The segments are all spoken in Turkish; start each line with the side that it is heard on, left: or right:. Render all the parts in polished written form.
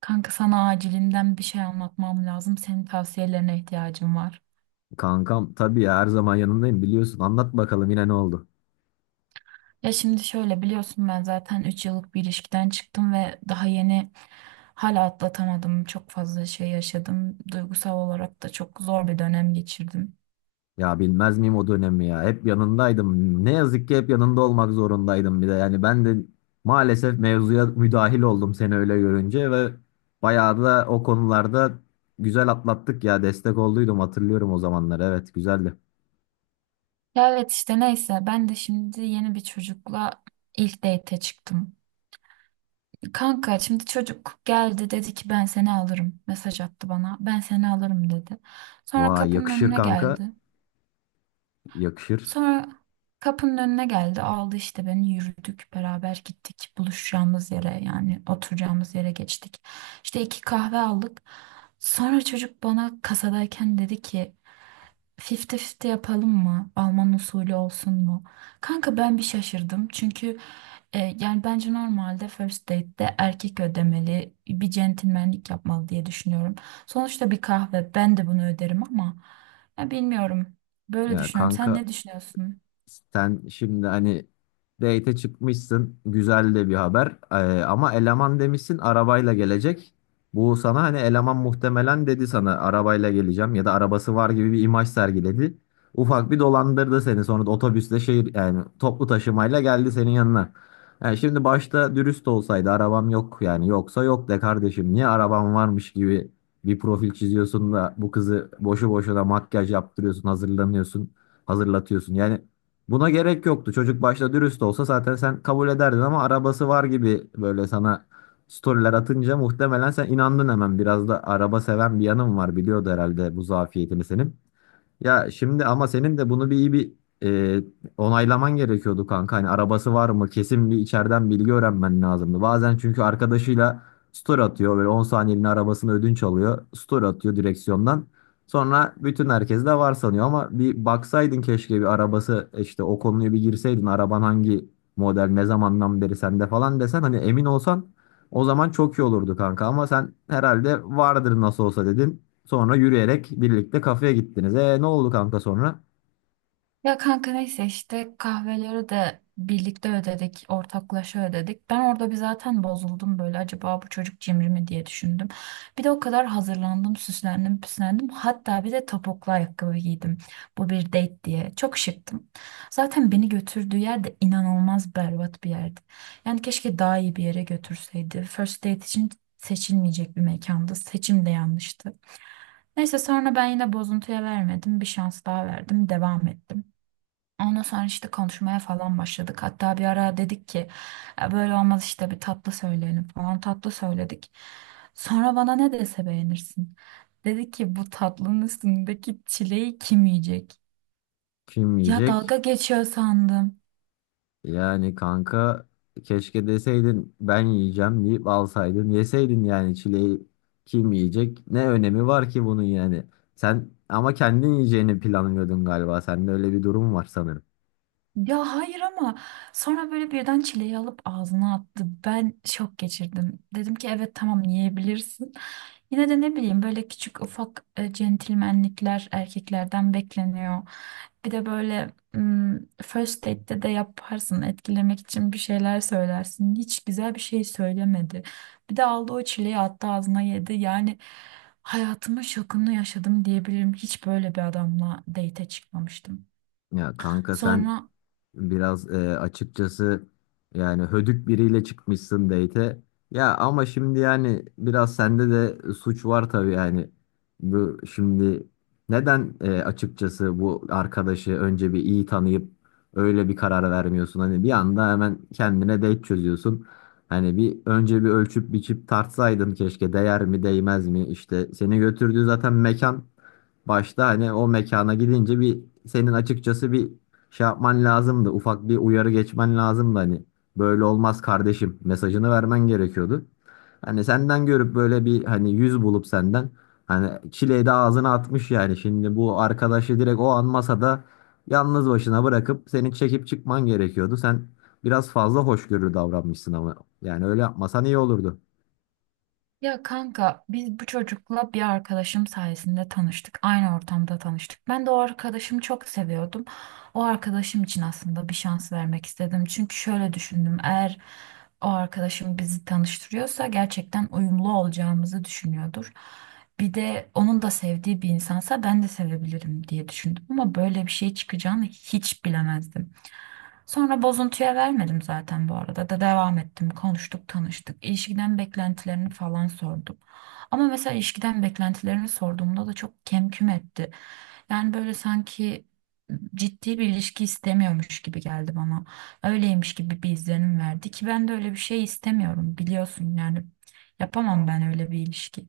right: Kanka sana acilinden bir şey anlatmam lazım. Senin tavsiyelerine ihtiyacım var.
left: Kankam tabii ya, her zaman yanındayım biliyorsun. Anlat bakalım, yine ne oldu?
right: Ya şimdi şöyle biliyorsun ben zaten 3 yıllık bir ilişkiden çıktım ve daha yeni hala atlatamadım. Çok fazla şey yaşadım. Duygusal olarak da çok zor bir dönem geçirdim.
left: Ya bilmez miyim o dönemi ya? Hep yanındaydım. Ne yazık ki hep yanında olmak zorundaydım bir de. Yani ben de maalesef mevzuya müdahil oldum seni öyle görünce ve bayağı da o konularda güzel atlattık ya. Destek olduydum, hatırlıyorum o zamanları. Evet, güzeldi.
right: Ya evet işte neyse ben de şimdi yeni bir çocukla ilk date'e çıktım. Kanka şimdi çocuk geldi dedi ki ben seni alırım. Mesaj attı bana. Ben seni alırım dedi. Sonra
left: Vay,
right: kapının
left: yakışır
right: önüne
left: kanka.
right: geldi.
left: Yakışır.
right: Sonra kapının önüne geldi, aldı işte beni, yürüdük beraber gittik buluşacağımız yere yani oturacağımız yere geçtik. İşte 2 kahve aldık. Sonra çocuk bana kasadayken dedi ki 50-50 yapalım mı? Alman usulü olsun mu? Kanka ben bir şaşırdım çünkü yani bence normalde first date'de erkek ödemeli bir centilmenlik yapmalı diye düşünüyorum. Sonuçta bir kahve ben de bunu öderim ama ya bilmiyorum, böyle
left: Ya
right: düşünüyorum. Sen
left: kanka,
right: ne düşünüyorsun?
left: sen şimdi hani date'e çıkmışsın. Güzel de bir haber. Ama eleman demişsin arabayla gelecek. Bu sana hani eleman muhtemelen dedi sana arabayla geleceğim ya da arabası var gibi bir imaj sergiledi. Ufak bir dolandırdı seni. Sonra da otobüsle şehir, yani toplu taşımayla geldi senin yanına. Yani şimdi başta dürüst olsaydı arabam yok, yani yoksa yok de kardeşim, niye arabam varmış gibi bir profil çiziyorsun da bu kızı boşu boşuna makyaj yaptırıyorsun, hazırlanıyorsun, hazırlatıyorsun yani. Buna gerek yoktu. Çocuk başta dürüst olsa zaten sen kabul ederdin, ama arabası var gibi böyle sana storyler atınca muhtemelen sen inandın hemen. Biraz da araba seven bir yanım var. Biliyordu herhalde bu zafiyetini senin. Ya şimdi ama senin de bunu bir iyi bir e, onaylaman gerekiyordu kanka. Hani arabası var mı? Kesin bir içeriden bilgi öğrenmen lazımdı. Bazen çünkü arkadaşıyla story atıyor. Böyle 10 saniyeliğine arabasını ödünç alıyor. Story atıyor direksiyondan. Sonra bütün herkes de var sanıyor, ama bir baksaydın keşke bir arabası işte o konuya bir girseydin. Araban hangi model, ne zamandan beri sende falan desen, hani emin olsan o zaman çok iyi olurdu kanka. Ama sen herhalde vardır nasıl olsa dedin. Sonra yürüyerek birlikte kafeye gittiniz. E, ne oldu kanka sonra?
right: Ya kanka neyse işte kahveleri de birlikte ödedik, ortaklaşa ödedik. Ben orada bir zaten bozuldum, böyle acaba bu çocuk cimri mi diye düşündüm. Bir de o kadar hazırlandım, süslendim, püslendim. Hatta bir de topuklu ayakkabı giydim. Bu bir date diye. Çok şıktım. Zaten beni götürdüğü yer de inanılmaz berbat bir yerdi. Yani keşke daha iyi bir yere götürseydi. First date için seçilmeyecek bir mekanda. Seçim de yanlıştı. Neyse sonra ben yine bozuntuya vermedim. Bir şans daha verdim. Devam ettim. Ondan sonra işte konuşmaya falan başladık. Hatta bir ara dedik ki "Ya böyle olmaz işte, bir tatlı söyleyelim" falan, tatlı söyledik. Sonra bana ne dese beğenirsin. Dedi ki bu tatlının üstündeki çileği kim yiyecek?
left: Kim
right: Ya
left: yiyecek?
right: dalga geçiyor sandım.
left: Yani kanka, keşke deseydin ben yiyeceğim deyip alsaydın yeseydin yani çileği. Kim yiyecek? Ne önemi var ki bunun yani? Sen ama kendin yiyeceğini planlıyordun galiba. Sende öyle bir durum var sanırım.
right: Ya hayır, ama sonra böyle birden çileği alıp ağzına attı. Ben şok geçirdim. Dedim ki evet tamam yiyebilirsin. Yine de ne bileyim, böyle küçük ufak centilmenlikler erkeklerden bekleniyor. Bir de böyle first date'te de yaparsın, etkilemek için bir şeyler söylersin. Hiç güzel bir şey söylemedi. Bir de aldı o çileği attı ağzına yedi. Yani hayatımın şokunu yaşadım diyebilirim. Hiç böyle bir adamla date'e çıkmamıştım.
left: Ya kanka, sen
right: Sonra
left: biraz, açıkçası yani hödük biriyle çıkmışsın date'e. Ya ama şimdi yani biraz sende de suç var tabii yani. Bu şimdi neden, açıkçası bu arkadaşı önce bir iyi tanıyıp öyle bir karar vermiyorsun? Hani bir anda hemen kendine date çözüyorsun. Hani bir önce bir ölçüp biçip tartsaydın keşke, değer mi değmez mi? İşte seni götürdüğü zaten mekan, başta hani o mekana gidince bir senin açıkçası bir şey yapman lazımdı. Ufak bir uyarı geçmen lazımdı hani. Böyle olmaz kardeşim mesajını vermen gerekiyordu. Hani senden görüp böyle bir hani yüz bulup senden hani çileyi de ağzına atmış yani. Şimdi bu arkadaşı direkt o an masada yalnız başına bırakıp seni çekip çıkman gerekiyordu. Sen biraz fazla hoşgörülü davranmışsın, ama yani öyle yapmasan iyi olurdu.
right: Ya kanka biz bu çocukla bir arkadaşım sayesinde tanıştık. Aynı ortamda tanıştık. Ben de o arkadaşımı çok seviyordum. O arkadaşım için aslında bir şans vermek istedim. Çünkü şöyle düşündüm. Eğer o arkadaşım bizi tanıştırıyorsa gerçekten uyumlu olacağımızı düşünüyordur. Bir de onun da sevdiği bir insansa ben de sevebilirim diye düşündüm. Ama böyle bir şey çıkacağını hiç bilemezdim. Sonra bozuntuya vermedim zaten, bu arada da devam ettim. Konuştuk, tanıştık. İlişkiden beklentilerini falan sordum. Ama mesela ilişkiden beklentilerini sorduğumda da çok kemküm etti. Yani böyle sanki ciddi bir ilişki istemiyormuş gibi geldi bana. Öyleymiş gibi bir izlenim verdi ki ben de öyle bir şey istemiyorum biliyorsun yani. Yapamam ben öyle bir ilişki.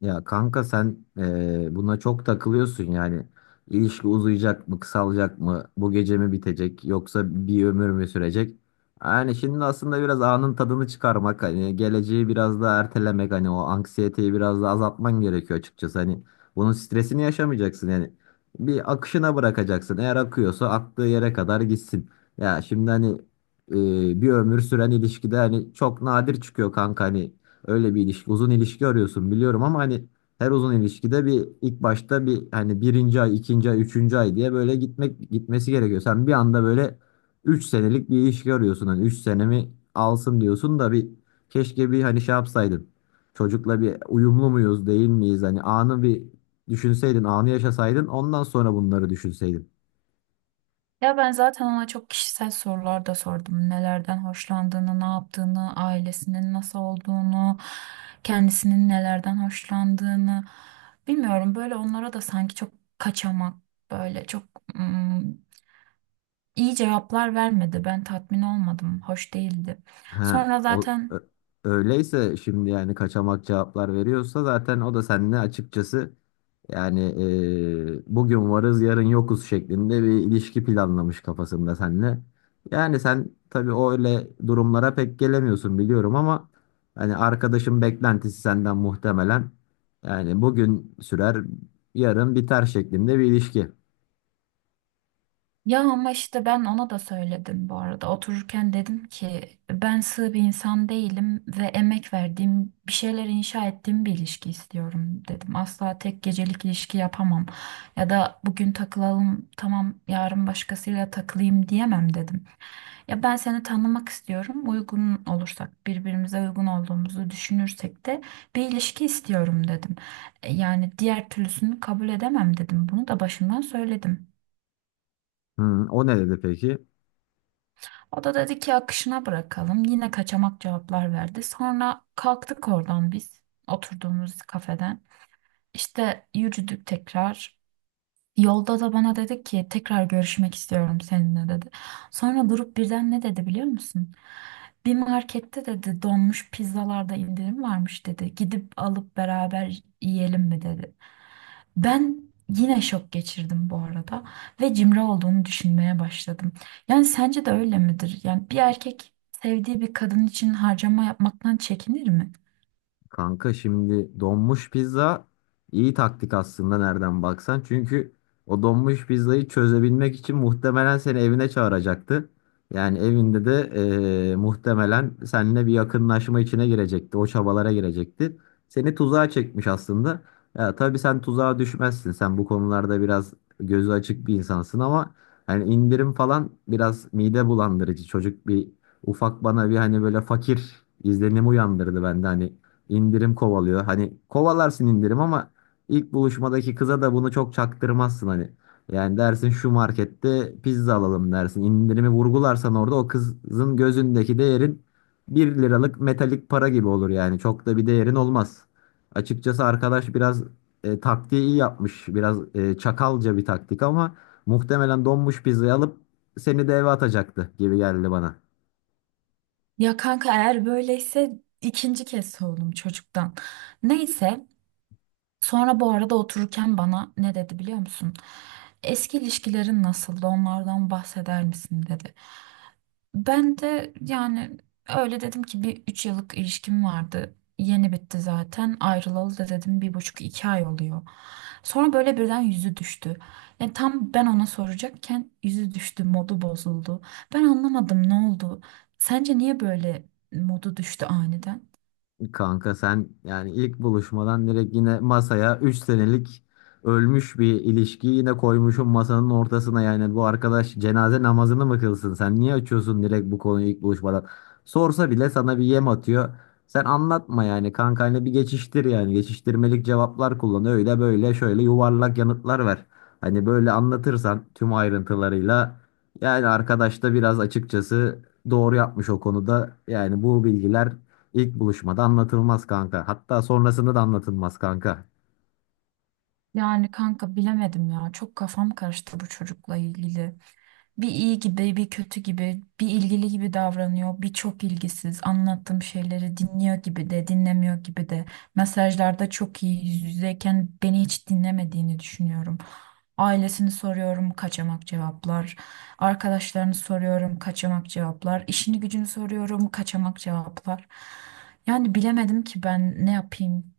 left: Ya kanka, sen buna çok takılıyorsun yani. İlişki uzayacak mı, kısalacak mı, bu gece mi bitecek, yoksa bir ömür mü sürecek? Yani şimdi aslında biraz anın tadını çıkarmak, hani geleceği biraz da ertelemek, hani o anksiyeteyi biraz da azaltman gerekiyor açıkçası. Hani bunun stresini yaşamayacaksın yani. Bir akışına bırakacaksın. Eğer akıyorsa aktığı yere kadar gitsin. Ya şimdi hani, bir ömür süren ilişkide hani çok nadir çıkıyor kanka hani. Öyle bir ilişki, uzun ilişki arıyorsun biliyorum ama hani her uzun ilişkide bir ilk başta bir hani birinci ay, ikinci ay, üçüncü ay diye böyle gitmesi gerekiyor. Sen bir anda böyle 3 senelik bir ilişki arıyorsun. Hani 3 senemi alsın diyorsun da bir, keşke bir hani şey yapsaydın. Çocukla bir uyumlu muyuz, değil miyiz? Hani anı bir düşünseydin, anı yaşasaydın, ondan sonra bunları düşünseydin.
right: Ya ben zaten ona çok kişisel sorular da sordum. Nelerden hoşlandığını, ne yaptığını, ailesinin nasıl olduğunu, kendisinin nelerden hoşlandığını. Bilmiyorum, böyle onlara da sanki çok kaçamak, böyle çok ım, iyi cevaplar vermedi. Ben tatmin olmadım, hoş değildi.
left: Ha,
right: Sonra
left: o, ö-
right: zaten
left: öyleyse şimdi yani kaçamak cevaplar veriyorsa, zaten o da seninle açıkçası yani, bugün varız yarın yokuz şeklinde bir ilişki planlamış kafasında seninle. Yani sen tabii o öyle durumlara pek gelemiyorsun biliyorum, ama hani arkadaşın beklentisi senden muhtemelen yani bugün sürer, yarın biter şeklinde bir ilişki.
right: Ya ama işte ben ona da söyledim bu arada. Otururken dedim ki ben sığ bir insan değilim ve emek verdiğim, bir şeyler inşa ettiğim bir ilişki istiyorum dedim. Asla tek gecelik ilişki yapamam. Ya da bugün takılalım tamam, yarın başkasıyla takılayım diyemem dedim. Ya ben seni tanımak istiyorum. Uygun olursak, birbirimize uygun olduğumuzu düşünürsek de bir ilişki istiyorum dedim. Yani diğer türlüsünü kabul edemem dedim. Bunu da başından söyledim.
left: Hı, o ne dedi peki?
right: O da dedi ki akışına bırakalım. Yine kaçamak cevaplar verdi. Sonra kalktık oradan biz, oturduğumuz kafeden. İşte yürüdük tekrar. Yolda da bana dedi ki tekrar görüşmek istiyorum seninle dedi. Sonra durup birden ne dedi biliyor musun? Bir markette dedi donmuş pizzalarda indirim varmış dedi. Gidip alıp beraber yiyelim mi dedi. Ben yine şok geçirdim bu arada ve cimri olduğunu düşünmeye başladım. Yani sence de öyle midir? Yani bir erkek sevdiği bir kadın için harcama yapmaktan çekinir mi?
left: Kanka şimdi donmuş pizza iyi taktik aslında nereden baksan. Çünkü o donmuş pizzayı çözebilmek için muhtemelen seni evine çağıracaktı. Yani evinde de muhtemelen seninle bir yakınlaşma içine girecekti. O çabalara girecekti. Seni tuzağa çekmiş aslında. Ya tabii sen tuzağa düşmezsin. Sen bu konularda biraz gözü açık bir insansın, ama hani indirim falan biraz mide bulandırıcı. Çocuk bir ufak bana bir hani böyle fakir izlenimi uyandırdı bende, hani indirim kovalıyor. Hani kovalarsın indirim, ama ilk buluşmadaki kıza da bunu çok çaktırmazsın hani. Yani dersin şu markette pizza alalım dersin. İndirimi vurgularsan orada o kızın gözündeki değerin 1 liralık metalik para gibi olur yani. Çok da bir değerin olmaz. Açıkçası arkadaş biraz taktiği iyi yapmış. Biraz çakalca bir taktik, ama muhtemelen donmuş pizzayı alıp seni de eve atacaktı gibi geldi bana.
right: Ya kanka eğer böyleyse ikinci kez soğudum çocuktan. Neyse. Sonra bu arada otururken bana ne dedi biliyor musun? Eski ilişkilerin nasıldı? Onlardan bahseder misin dedi. Ben de yani öyle dedim ki bir 3 yıllık ilişkim vardı. Yeni bitti zaten. Ayrılalı da dedim 1,5 2 ay oluyor. Sonra böyle birden yüzü düştü. Yani tam ben ona soracakken yüzü düştü, modu bozuldu. Ben anlamadım, ne oldu? Sence niye böyle modu düştü aniden?
left: Kanka sen yani ilk buluşmadan direkt yine masaya 3 senelik ölmüş bir ilişkiyi yine koymuşum masanın ortasına, yani bu arkadaş cenaze namazını mı kılsın? Sen niye açıyorsun direkt bu konuyu ilk buluşmadan? Sorsa bile sana bir yem atıyor, sen anlatma yani kankayla, bir geçiştir yani, geçiştirmelik cevaplar kullan, öyle böyle şöyle yuvarlak yanıtlar ver. Hani böyle anlatırsan tüm ayrıntılarıyla, yani arkadaş da biraz açıkçası doğru yapmış o konuda yani. Bu bilgiler İlk buluşmada anlatılmaz kanka. Hatta sonrasında da anlatılmaz kanka.
right: Yani kanka bilemedim ya. Çok kafam karıştı bu çocukla ilgili. Bir iyi gibi, bir kötü gibi, bir ilgili gibi davranıyor, bir çok ilgisiz. Anlattığım şeyleri dinliyor gibi de, dinlemiyor gibi de. Mesajlarda çok iyi, yüz yüzeyken beni hiç dinlemediğini düşünüyorum. Ailesini soruyorum, kaçamak cevaplar. Arkadaşlarını soruyorum, kaçamak cevaplar. İşini gücünü soruyorum, kaçamak cevaplar. Yani bilemedim ki ben ne yapayım.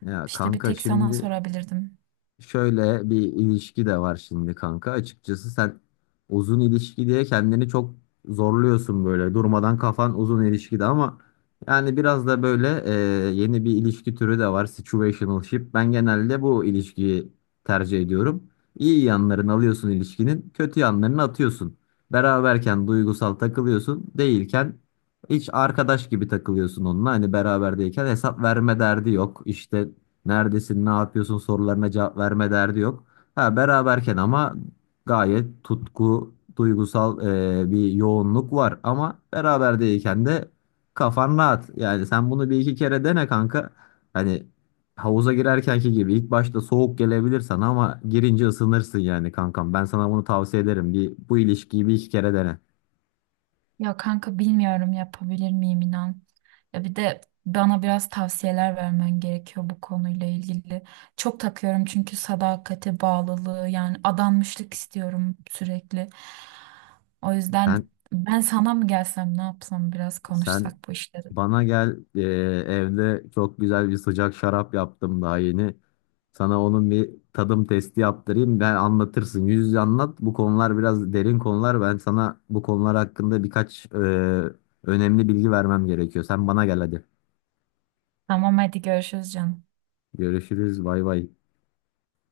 left: Ya
right: İşte bir
left: kanka,
right: tek sana
left: şimdi
right: sorabilirdim.
left: şöyle bir ilişki de var şimdi kanka. Açıkçası sen uzun ilişki diye kendini çok zorluyorsun böyle. Durmadan kafan uzun ilişkide, ama yani biraz da böyle yeni bir ilişki türü de var. Situationship. Ben genelde bu ilişkiyi tercih ediyorum. İyi yanlarını alıyorsun ilişkinin, kötü yanlarını atıyorsun. Beraberken duygusal takılıyorsun, değilken hiç arkadaş gibi takılıyorsun onunla. Hani beraberdeyken hesap verme derdi yok. İşte neredesin, ne yapıyorsun sorularına cevap verme derdi yok. Ha, beraberken ama gayet tutku, duygusal bir yoğunluk var. Ama beraber değilken de kafan rahat. Yani sen bunu bir iki kere dene kanka. Hani havuza girerkenki gibi ilk başta soğuk gelebilir sana, ama girince ısınırsın yani kankam. Ben sana bunu tavsiye ederim. Bir, bu ilişkiyi bir iki kere dene.
right: Ya kanka bilmiyorum yapabilir miyim, inan. Ya bir de bana biraz tavsiyeler vermen gerekiyor bu konuyla ilgili. Çok takıyorum çünkü sadakati, bağlılığı, yani adanmışlık istiyorum sürekli. O yüzden
left: Sen
right: ben sana mı gelsem, ne yapsam, biraz
left: sen
right: konuşsak bu işleri.
left: Bana gel, evde çok güzel bir sıcak şarap yaptım daha yeni. Sana onun bir tadım testi yaptırayım. Ben anlatırsın. Yüz yüze anlat. Bu konular biraz derin konular. Ben sana bu konular hakkında birkaç önemli bilgi vermem gerekiyor. Sen bana gel hadi.
right: Tamam hadi görüşürüz canım.
left: Görüşürüz. Bay bay.